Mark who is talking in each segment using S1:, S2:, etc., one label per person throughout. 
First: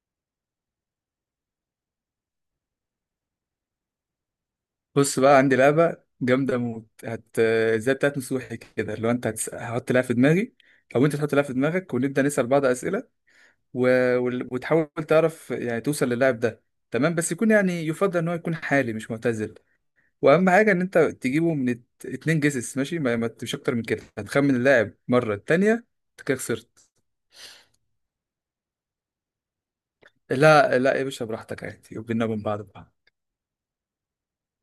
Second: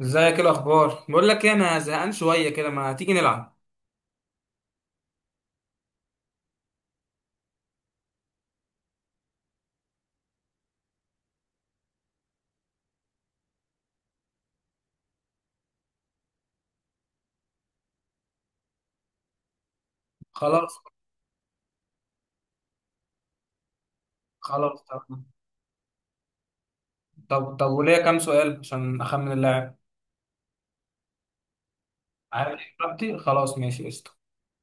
S1: ازيك، ايه الاخبار؟ بقول لك ايه، انا زهقان شويه كده، ما تيجي نلعب.
S2: بص بقى عندي لعبة جامدة موت هت زي بتاعت مسوحي كده. لو انت هحط لها في دماغي او انت تحط لها في دماغك ونبدأ نسأل بعض أسئلة و... وتحاول تعرف يعني توصل للاعب ده. تمام، بس يكون يعني يفضل ان هو يكون حالي مش معتزل. واهم حاجة
S1: خلاص.
S2: ان انت تجيبه من اتنين جيسس ماشي، ما... ما مش اكتر من كده هتخمن
S1: خلاص
S2: اللاعب
S1: طب.
S2: مرة التانية انت كده خسرت.
S1: طب وليا كام سؤال عشان اخمن اللاعب؟
S2: لا لا يا باشا براحتك عادي، وبيننا وبين
S1: عارف
S2: بعض بقى.
S1: اجابتي، خلاص ماشي قشطه.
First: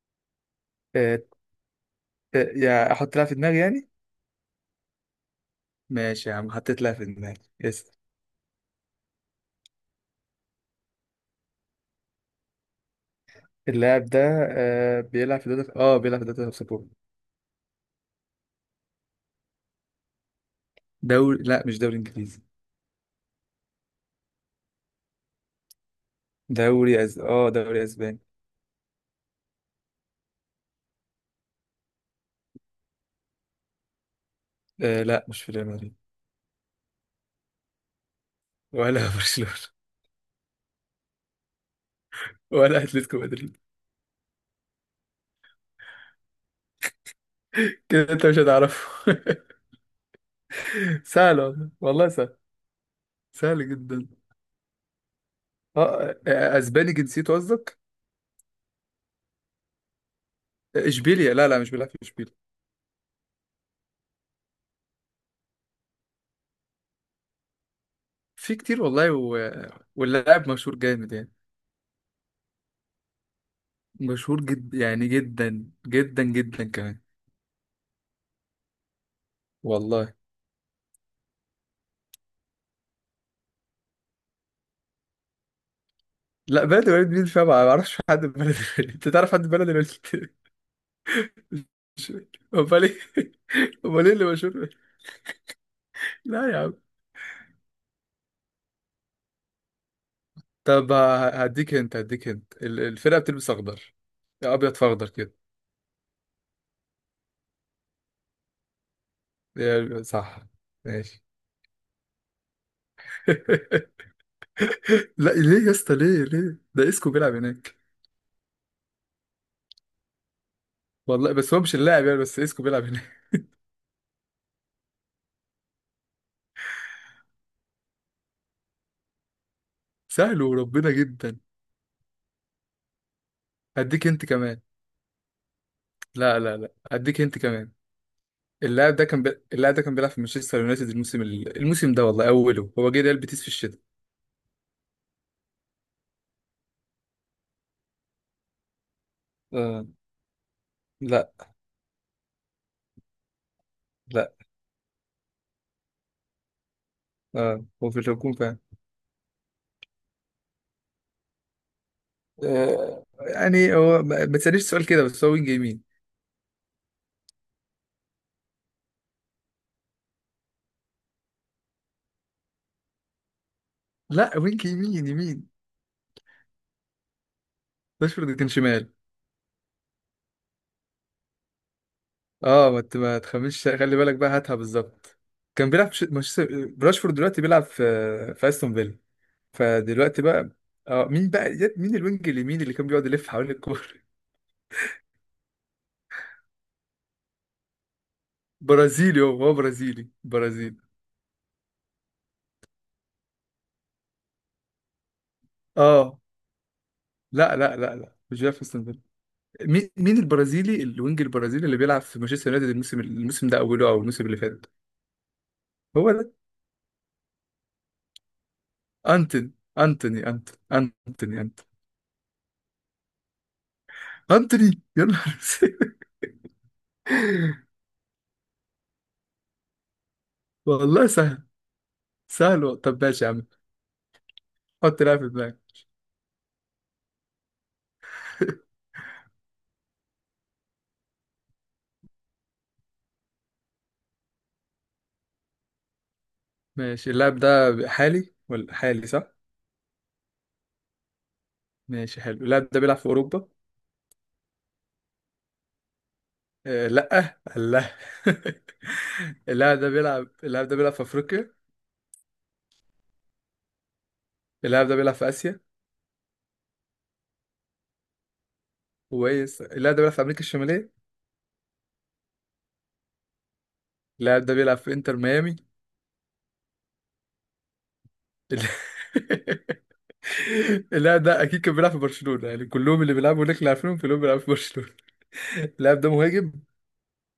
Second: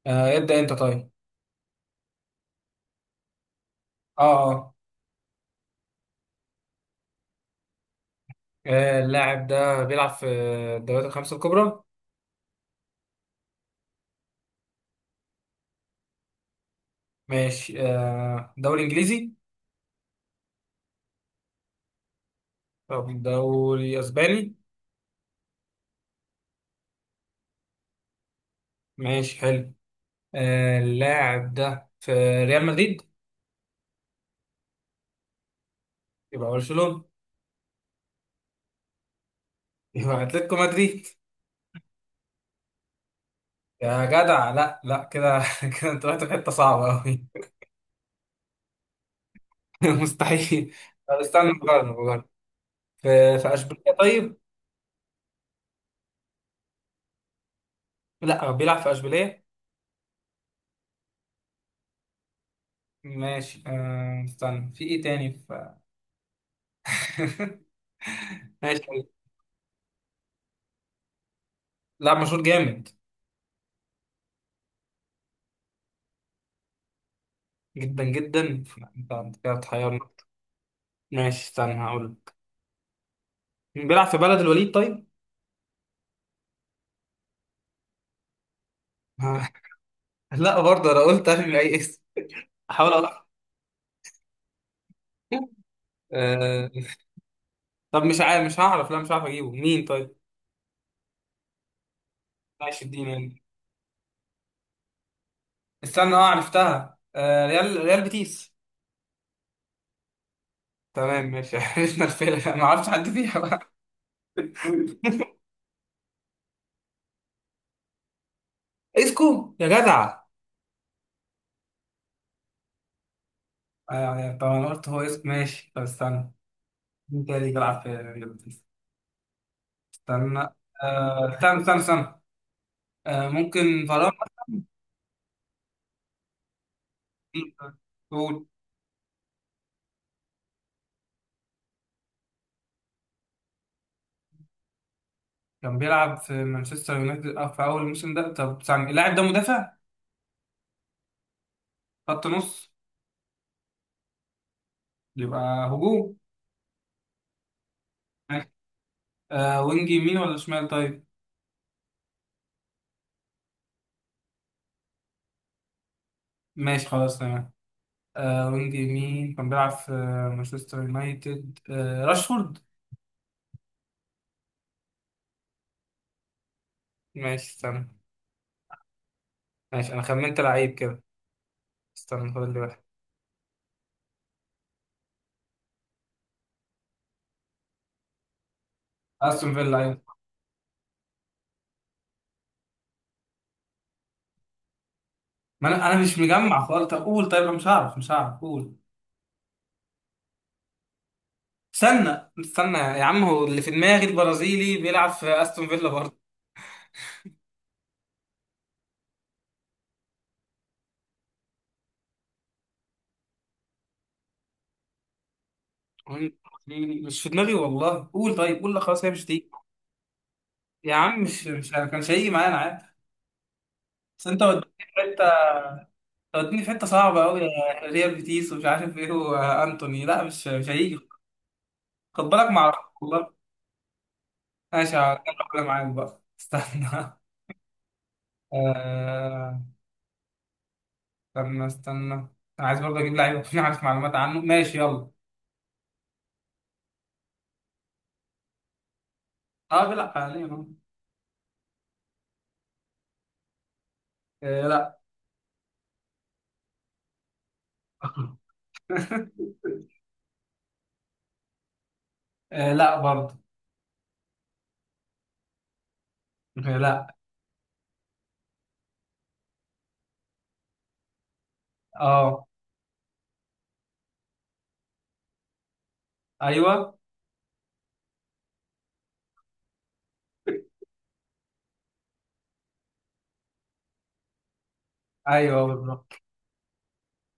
S1: آه ابدا، انت طيب.
S2: اه... يا احط لها في دماغي يعني.
S1: اه. اه.
S2: ماشي يا عم، حطيت لها في دماغي، اسأل.
S1: اللاعب ده بيلعب في الدوريات الخمسه الكبرى.
S2: اللاعب ده آه بيلعب في دوري، اه بيلعب في دوري سبورت.
S1: ماشي. آه دوري انجليزي.
S2: دوري، لا مش دوري انجليزي.
S1: طب دوري اسباني.
S2: دوري اه دوري اسباني.
S1: ماشي حلو. آه اللاعب ده في ريال مدريد.
S2: آه لا مش في ريال مدريد.
S1: يبقى برشلونه.
S2: ولا برشلونة.
S1: يبقى اتلتيكو مدريد.
S2: ولا اتلتيكو مدريد.
S1: يا جدع لا لا كده، كده انت رحت في حته صعبه قوي.
S2: كده انت مش هتعرفه.
S1: مستحيل. طب
S2: سهل
S1: استنى،
S2: والله،
S1: بجرب
S2: والله
S1: بجرب.
S2: سهل.
S1: في
S2: سهل
S1: اشبيليه
S2: جدا.
S1: طيب.
S2: اه آه، آه، اسباني جنسيته قصدك.
S1: لا بيلعب في اشبيليه.
S2: آه، اشبيليا، لا لا مش بيلعب في اشبيليا.
S1: ماشي أه استنى، في ايه تاني، في
S2: في كتير
S1: ماشي.
S2: والله واللاعب مشهور جامد يعني.
S1: لا مشهور جامد
S2: مشهور جد يعني جدا جدا جدا كمان.
S1: جدا جدا. انت كده بتحيرنا.
S2: والله.
S1: ماشي استنى هقول لك. بيلعب في بلد الوليد طيب.
S2: لا بلد الوليد مين فيها؟ ما اعرفش حد من بلد الوليد، انت تعرف حد من بلد الوليد؟
S1: لا برضه انا قلت ارمي اي اسم،
S2: امال ايه،
S1: احاول
S2: امال ايه اللي مشهور؟ لا يا
S1: أه...
S2: عم.
S1: طب مش عارف، مش هعرف، لا مش هعرف اجيبه مين طيب.
S2: طب هديك انت، هديك انت
S1: ماشي
S2: الفرقه
S1: اديني.
S2: بتلبس اخضر يا ابيض في اخضر كده.
S1: استنى، اه عرفتها، أه ريال بيتيس.
S2: يا- صح.
S1: تمام
S2: ماشي.
S1: ماشي. عرفنا الفيلة، ما اعرفش حد فيها بقى.
S2: لا ليه يا اسطى؟ ليه ليه؟ ده اسكو بيلعب هناك.
S1: اسكو يا جدع.
S2: والله بس هو مش اللاعب يعني، بس اسكو بيلعب هناك.
S1: ايوه ايوه، طب انا قلت هو اسكو، ماشي طب استنى، مين تاني بيلعب في ريال بيتيس؟ استنى.
S2: سهل وربنا، جدا.
S1: استنى. ممكن
S2: هديك
S1: فاران
S2: انت كمان.
S1: مثلا.
S2: لا هديك انت كمان.
S1: قول.
S2: اللاعب ده كان اللاعب ده كان بيلعب في مانشستر يونايتد الموسم الموسم ده، والله اوله هو جه ريال بيتيس في الشتاء.
S1: كان بيلعب في مانشستر يونايتد في اول الموسم ده، طب استنى اللاعب ده مدافع؟
S2: آه. لا.
S1: خط نص؟
S2: لا.
S1: يبقى هجوم.
S2: آه هو في الهجوم
S1: ماشي،
S2: فعلا.
S1: آه وينج يمين ولا شمال طيب؟
S2: آه يعني هو ما تسألنيش سؤال كده، بس هو وينج يمين.
S1: ماشي خلاص تمام. آه وينج يمين، كان بيلعب في مانشستر يونايتد، آه راشفورد.
S2: لا وينج يمين يمين.
S1: ماشي استنى.
S2: راشفورد كان شمال.
S1: ماشي، انا خمنت لعيب كده، استنى فاضل لي
S2: اه ما
S1: واحد.
S2: ت- ما تخمنش، خلي بالك بقى هاتها بالظبط. كان بيلعب في مانشستر راشفورد دلوقتي بيلعب في في استون فيلا.
S1: استون فيلا، ايوه.
S2: فدلوقتي بقى اه مين بقى؟ مين الوينج اليمين اللي كان بيقعد يلف حوالين الكورة؟
S1: ما انا مش مجمع خالص، طب قول، طيب انا مش هعرف، مش هعرف، قول.
S2: برازيلي، هو برازيلي برازيلي.
S1: استنى يا عم، هو اللي في دماغي البرازيلي بيلعب في استون فيلا برضه.
S2: اه لا مش جيفرسون بيل. مين مين البرازيلي الوينج البرازيلي اللي بيلعب في مانشستر يونايتد الموسم ده اوله او الموسم اللي فات؟ هو ده.
S1: برازيلي. مش في دماغي والله، قول، طيب قول، لا خلاص هي مش دي.
S2: انتوني انتوني انتوني
S1: يا
S2: انتوني
S1: عم مش
S2: انتوني
S1: مش انا كانش هيجي معايا، انا عارف، بس انت وديتني
S2: انتوني
S1: في
S2: يا نهار
S1: حته.
S2: أسود.
S1: أنت وديتني في حته صعبه قوي يا ريال بيتيس ومش عارف ايه، وانتوني لا مش هيجي.
S2: والله سهل.
S1: خد بالك، ما
S2: سهل
S1: اعرفش
S2: طب ماشي يا
S1: والله.
S2: عم.
S1: ماشي
S2: حط لاعب في دماغك.
S1: هكمل معاك بقى، استنى. آه، استنى انا عايز برضه اجيب لعيب اكون عارف معلومات عنه، ماشي يلا.
S2: ماشي. اللاعب ده حالي ولا حالي؟ صح.
S1: اه بيلعب حاليا أهو.
S2: ماشي حلو. اللاعب ده بيلعب في اوروبا؟
S1: آه لا.
S2: آه لا. الله. اللاعب ده بيلعب، اللاعب ده بيلعب في افريقيا؟
S1: آه لا برضه.
S2: اللاعب ده بيلعب في اسيا؟
S1: آه لا.
S2: كويس. اللاعب ده بيلعب في امريكا الشماليه؟
S1: اه.
S2: اللاعب ده بيلعب في انتر ميامي.
S1: ايوه.
S2: ال- اللاعب ده اكيد كان بيلعب في برشلونة، يعني كلهم اللي بيلعبوا هناك اللي عارفينهم كلهم بيلعبوا في برشلونة.
S1: ايوه
S2: اللاعب ده
S1: بالظبط.
S2: مهاجم.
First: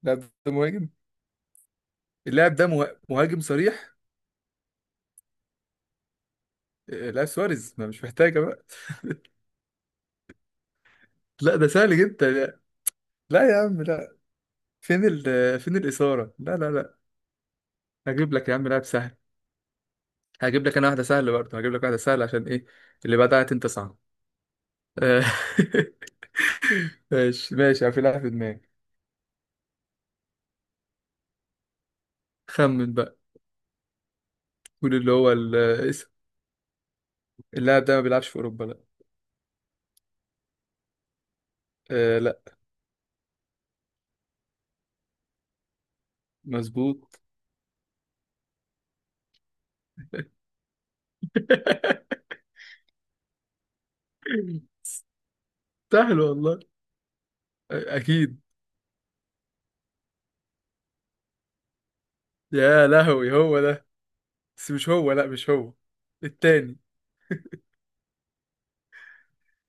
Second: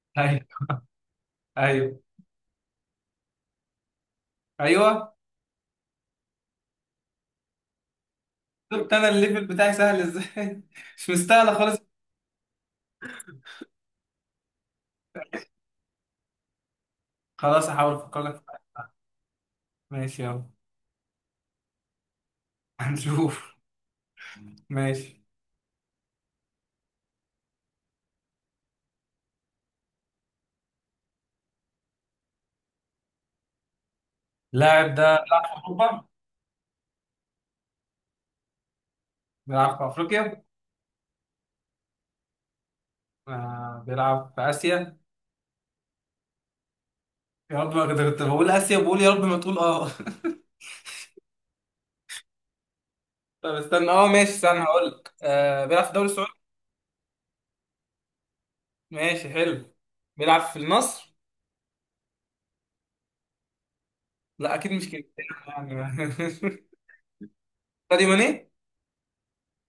S2: اللاعب ده
S1: ايوه.
S2: مهاجم.
S1: ايوه.
S2: اللاعب ده مهاجم صريح.
S1: ايوه.
S2: آه، لاعب سواريز، ما مش محتاجة بقى.
S1: شفت انا الليفل بتاعي سهل ازاي؟ مش مستاهله
S2: لا ده
S1: خالص.
S2: سهل جدا. لا يا عم لا. فين ال، فين الإثارة؟ لا.
S1: خلاص هحاول افكر
S2: هجيب لك يا
S1: لك.
S2: عم لاعب سهل.
S1: ماشي يلا.
S2: هجيب لك انا واحدة سهلة برضه، هجيب لك واحدة سهلة عشان ايه؟ اللي بعدها
S1: هنشوف.
S2: انت صعب.
S1: ماشي،
S2: آه، ماشي ماشي يعني. في لاعب في دماغي، خمن بقى.
S1: اللاعب
S2: قول اللي
S1: ده
S2: هو
S1: بيلعب في اوروبا.
S2: الاسم. اللاعب ده ما بيلعبش في اوروبا، لا.
S1: بيلعب في افريقيا.
S2: آه لا.
S1: آه بيلعب في اسيا.
S2: مظبوط.
S1: يا رب، ما كنت بقول اسيا، بقول يا رب ما تقول اه. طب استنى، اه ماشي استنى هقول لك، آه بيلعب في الدوري
S2: سهل
S1: السعودي.
S2: والله. آه، اكيد.
S1: ماشي حلو. بيلعب في النصر.
S2: يا لهوي هو ده.
S1: لا
S2: بس
S1: اكيد مش
S2: مش هو، لا مش هو.
S1: كريستيانو يعني.
S2: التاني.
S1: ساديو ماني.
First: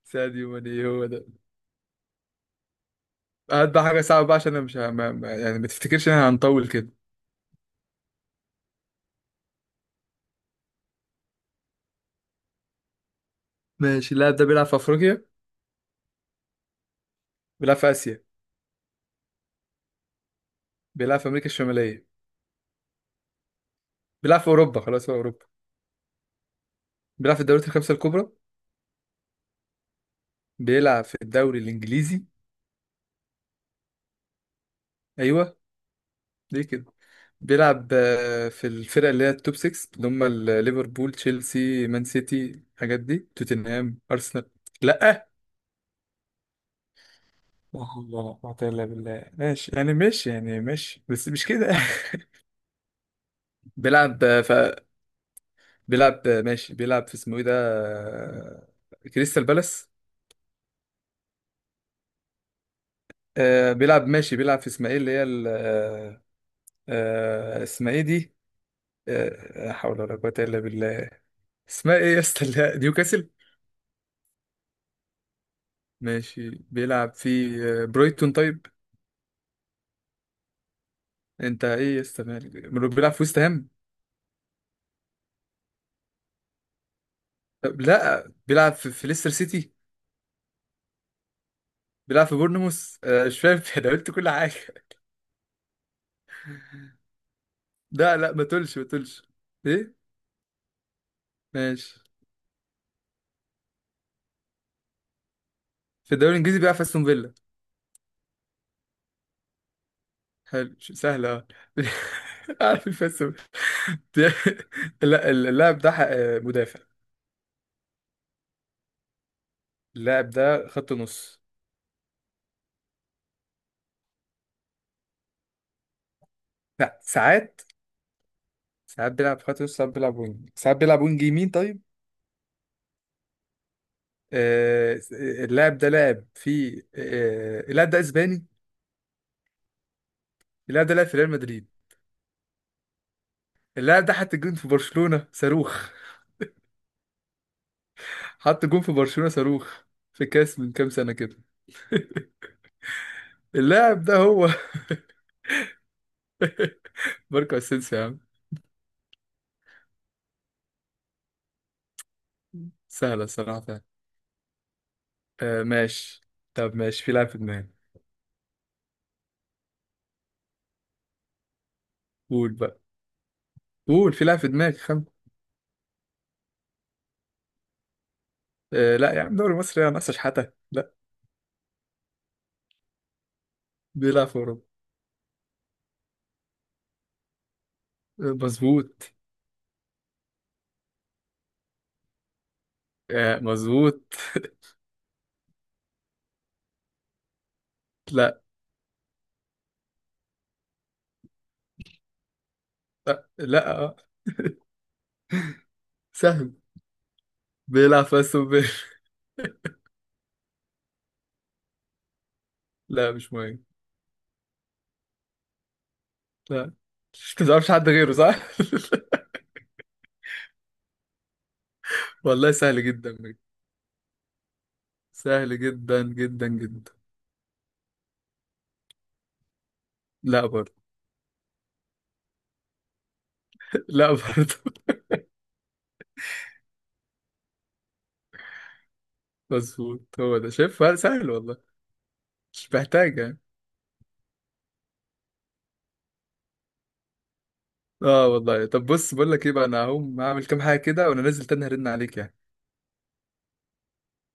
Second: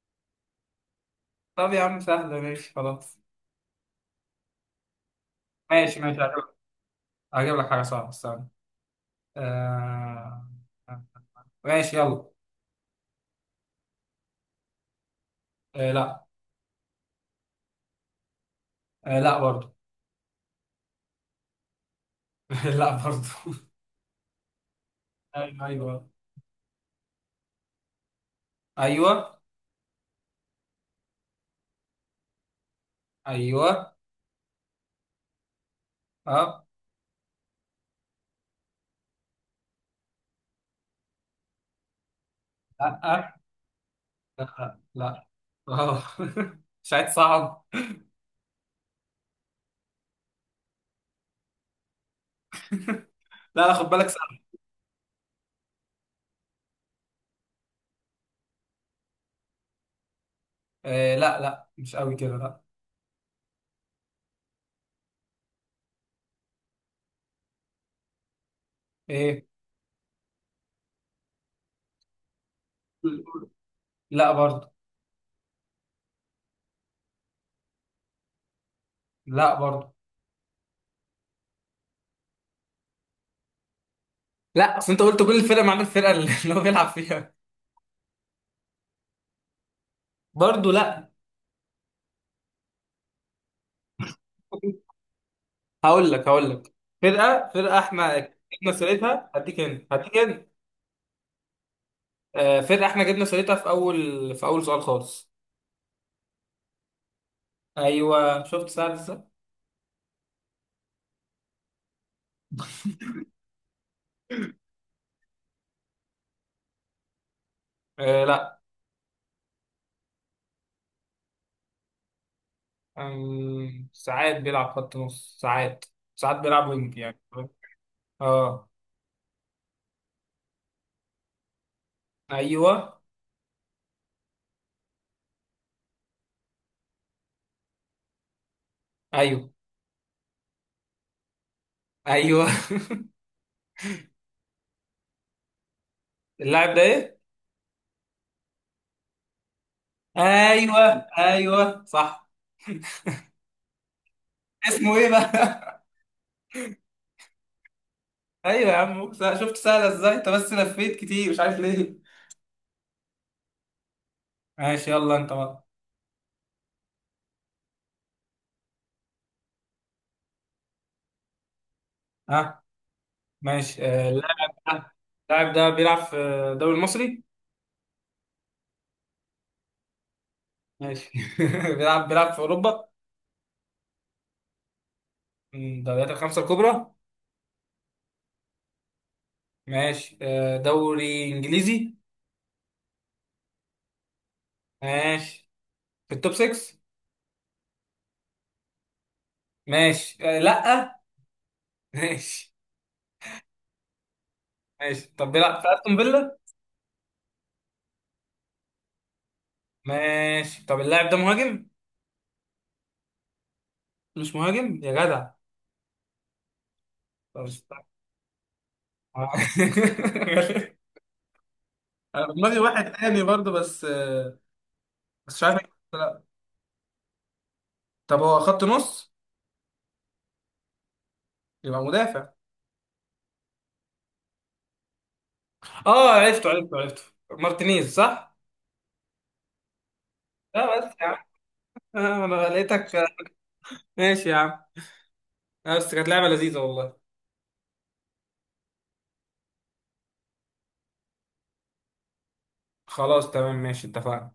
S2: ساديو ماني، هو ده.
S1: طب يا عم سهله، ماشي خلاص.
S2: هات بقى حاجه صعبه بقى عشان انا مش يعني ما
S1: ماشي
S2: تفتكرش ان
S1: ماشي،
S2: احنا
S1: هجيب لك،
S2: هنطول كده.
S1: هجيب لك حاجه صعبه، استنى. آه ماشي يلا.
S2: ماشي. اللاعب ده بيلعب في افريقيا؟
S1: آه لا.
S2: بيلعب في اسيا؟
S1: آه لا برضه.
S2: بيلعب في امريكا الشماليه؟
S1: لا برضه.
S2: بيلعب في اوروبا؟ خلاص هو اوروبا.
S1: ايوه ايوه.
S2: بيلعب في الدوريات الخمسه الكبرى.
S1: ايوه
S2: بيلعب في الدوري الانجليزي.
S1: ايوه.
S2: ايوه ليه
S1: اه.
S2: كده؟ بيلعب آه، في الفرق اللي هي التوب 6 اللي هم ليفربول تشيلسي مان سيتي
S1: لا.
S2: الحاجات دي
S1: آه،
S2: توتنهام
S1: لا.
S2: ارسنال.
S1: لا.
S2: لا.
S1: اه مش عايز صعب.
S2: لا حول ولا قوة إلا بالله. ماشي يعني، ماشي يعني، ماشي بس مش كده.
S1: لا لا، خد بالك
S2: بيلعب
S1: صعب.
S2: آه، ف بيلعب آه، ماشي بيلعب في اسمه ايه ده؟ آه، كريستال بالاس.
S1: آه لا لا، مش قوي كده، لا.
S2: آه، بيلعب ماشي بيلعب في اسمها ايه اللي هي آه، آه، اسمها ايه دي؟
S1: ايه.
S2: آه، لا حول ولا قوة الا بالله. اسمها ايه يا اسطى اللي نيوكاسل؟
S1: لا برضه.
S2: ماشي بيلعب في آه، برايتون طيب؟
S1: لا برضه.
S2: انت ايه يا اسطى مالك؟ بيلعب في ويست هام؟
S1: لا اصل انت قلت كل الفرق ما عدا الفرقه اللي اللي هو بيلعب فيها.
S2: طب لا بيلعب في, في ليستر سيتي؟
S1: برضه لا.
S2: بيلعب في بورنموث؟ آه، مش فاهم. انا قلت كل حاجه.
S1: هقول لك، هقول لك، فرقه احنا
S2: لا لا ما
S1: جبنا
S2: تقولش ما تقولش.
S1: سيرتها، هديك هنا،
S2: ايه.
S1: هديك هنا.
S2: ماشي.
S1: آه فرقه احنا جبنا سيرتها في اول في اول سؤال خالص.
S2: في الدوري الانجليزي بيلعب في استون فيلا.
S1: ايوه، شفت سعد ازاي؟
S2: حلو سهله اه. عارف في استون. لا اللاعب ده آه، مدافع.
S1: آه لا.
S2: اللاعب ده خط نص.
S1: ساعات بيلعب خط نص، ساعات بيلعب وينج
S2: لا
S1: يعني.
S2: ساعات،
S1: اه.
S2: ساعات بيلعب خط نص، ساعات بيلعب وينج، ساعات بيلعب وينج يمين طيب.
S1: ايوه.
S2: آه، اللاعب ده لعب في آه، اللاعب ده اسباني.
S1: ايوه.
S2: اللاعب ده لعب في ريال مدريد.
S1: ايوه.
S2: اللاعب ده حط جون في برشلونة صاروخ.
S1: اللاعب ده ايه؟
S2: حط جون في برشلونة صاروخ في كاس من
S1: ايوه.
S2: كام سنة كده.
S1: ايوه صح.
S2: اللاعب ده هو.
S1: اسمه ايه بقى؟
S2: ماركو اسينسيو يا عم.
S1: ايوه يا عم، شفت سهله ازاي؟ انت بس لفيت كتير مش عارف ليه.
S2: سهلة الصراحة فعلا.
S1: ماشي يلا انت
S2: آه
S1: بقى.
S2: ماشي. طب ماشي، في لاعب في دماغي، قول
S1: ها.
S2: بقى.
S1: ماشي،
S2: قول في لاعب في
S1: اللاعب
S2: دماغك،
S1: ده،
S2: خم.
S1: اللاعب ده بيلعب في الدوري المصري.
S2: آه لا يا عم دوري مصر يا ناقصة شحاتة، لا.
S1: ماشي. بيلعب في اوروبا،
S2: بيلعب في أوروبا.
S1: من الدوريات الخمسه الكبرى.
S2: آه، مظبوط.
S1: ماشي. دوري انجليزي.
S2: آه مظبوط.
S1: ماشي، في التوب 6.
S2: لا.
S1: ماشي، لا. ماشي
S2: لا, لا. آه.
S1: ماشي. طب بيلعب في استون فيلا.
S2: سهل. بيلعب في أستون فيلا.
S1: ماشي، طب اللاعب ده مهاجم؟
S2: لا مش مهم.
S1: مش مهاجم يا جدع.
S2: لا.
S1: طب
S2: انت ما تعرفش
S1: استنى.
S2: حد غيره صح؟
S1: أنا في
S2: والله
S1: دماغي
S2: سهل
S1: واحد
S2: جدا
S1: تاني
S2: بجد.
S1: برضه، بس بس مش
S2: سهل
S1: عارف.
S2: جدا
S1: لا.
S2: جدا جدا.
S1: طب هو خط نص؟
S2: لا برضه.
S1: يبقى مدافع.
S2: لا برضه.
S1: اه عرفته عرفته، مارتينيز صح؟
S2: مظبوط هو ده،
S1: لا
S2: شايف؟
S1: بس
S2: لا،
S1: يا عم،
S2: سهل والله.
S1: انا
S2: مش
S1: لقيتك،
S2: محتاج يعني.
S1: ماشي يا عم، بس كانت لعبة لذيذة والله.
S2: اه والله. طب بص بقول لك ايه بقى، انا هقوم هعمل كام حاجه كده وانا نازل تاني هرن عليك يعني.
S1: خلاص تمام ماشي، اتفقنا.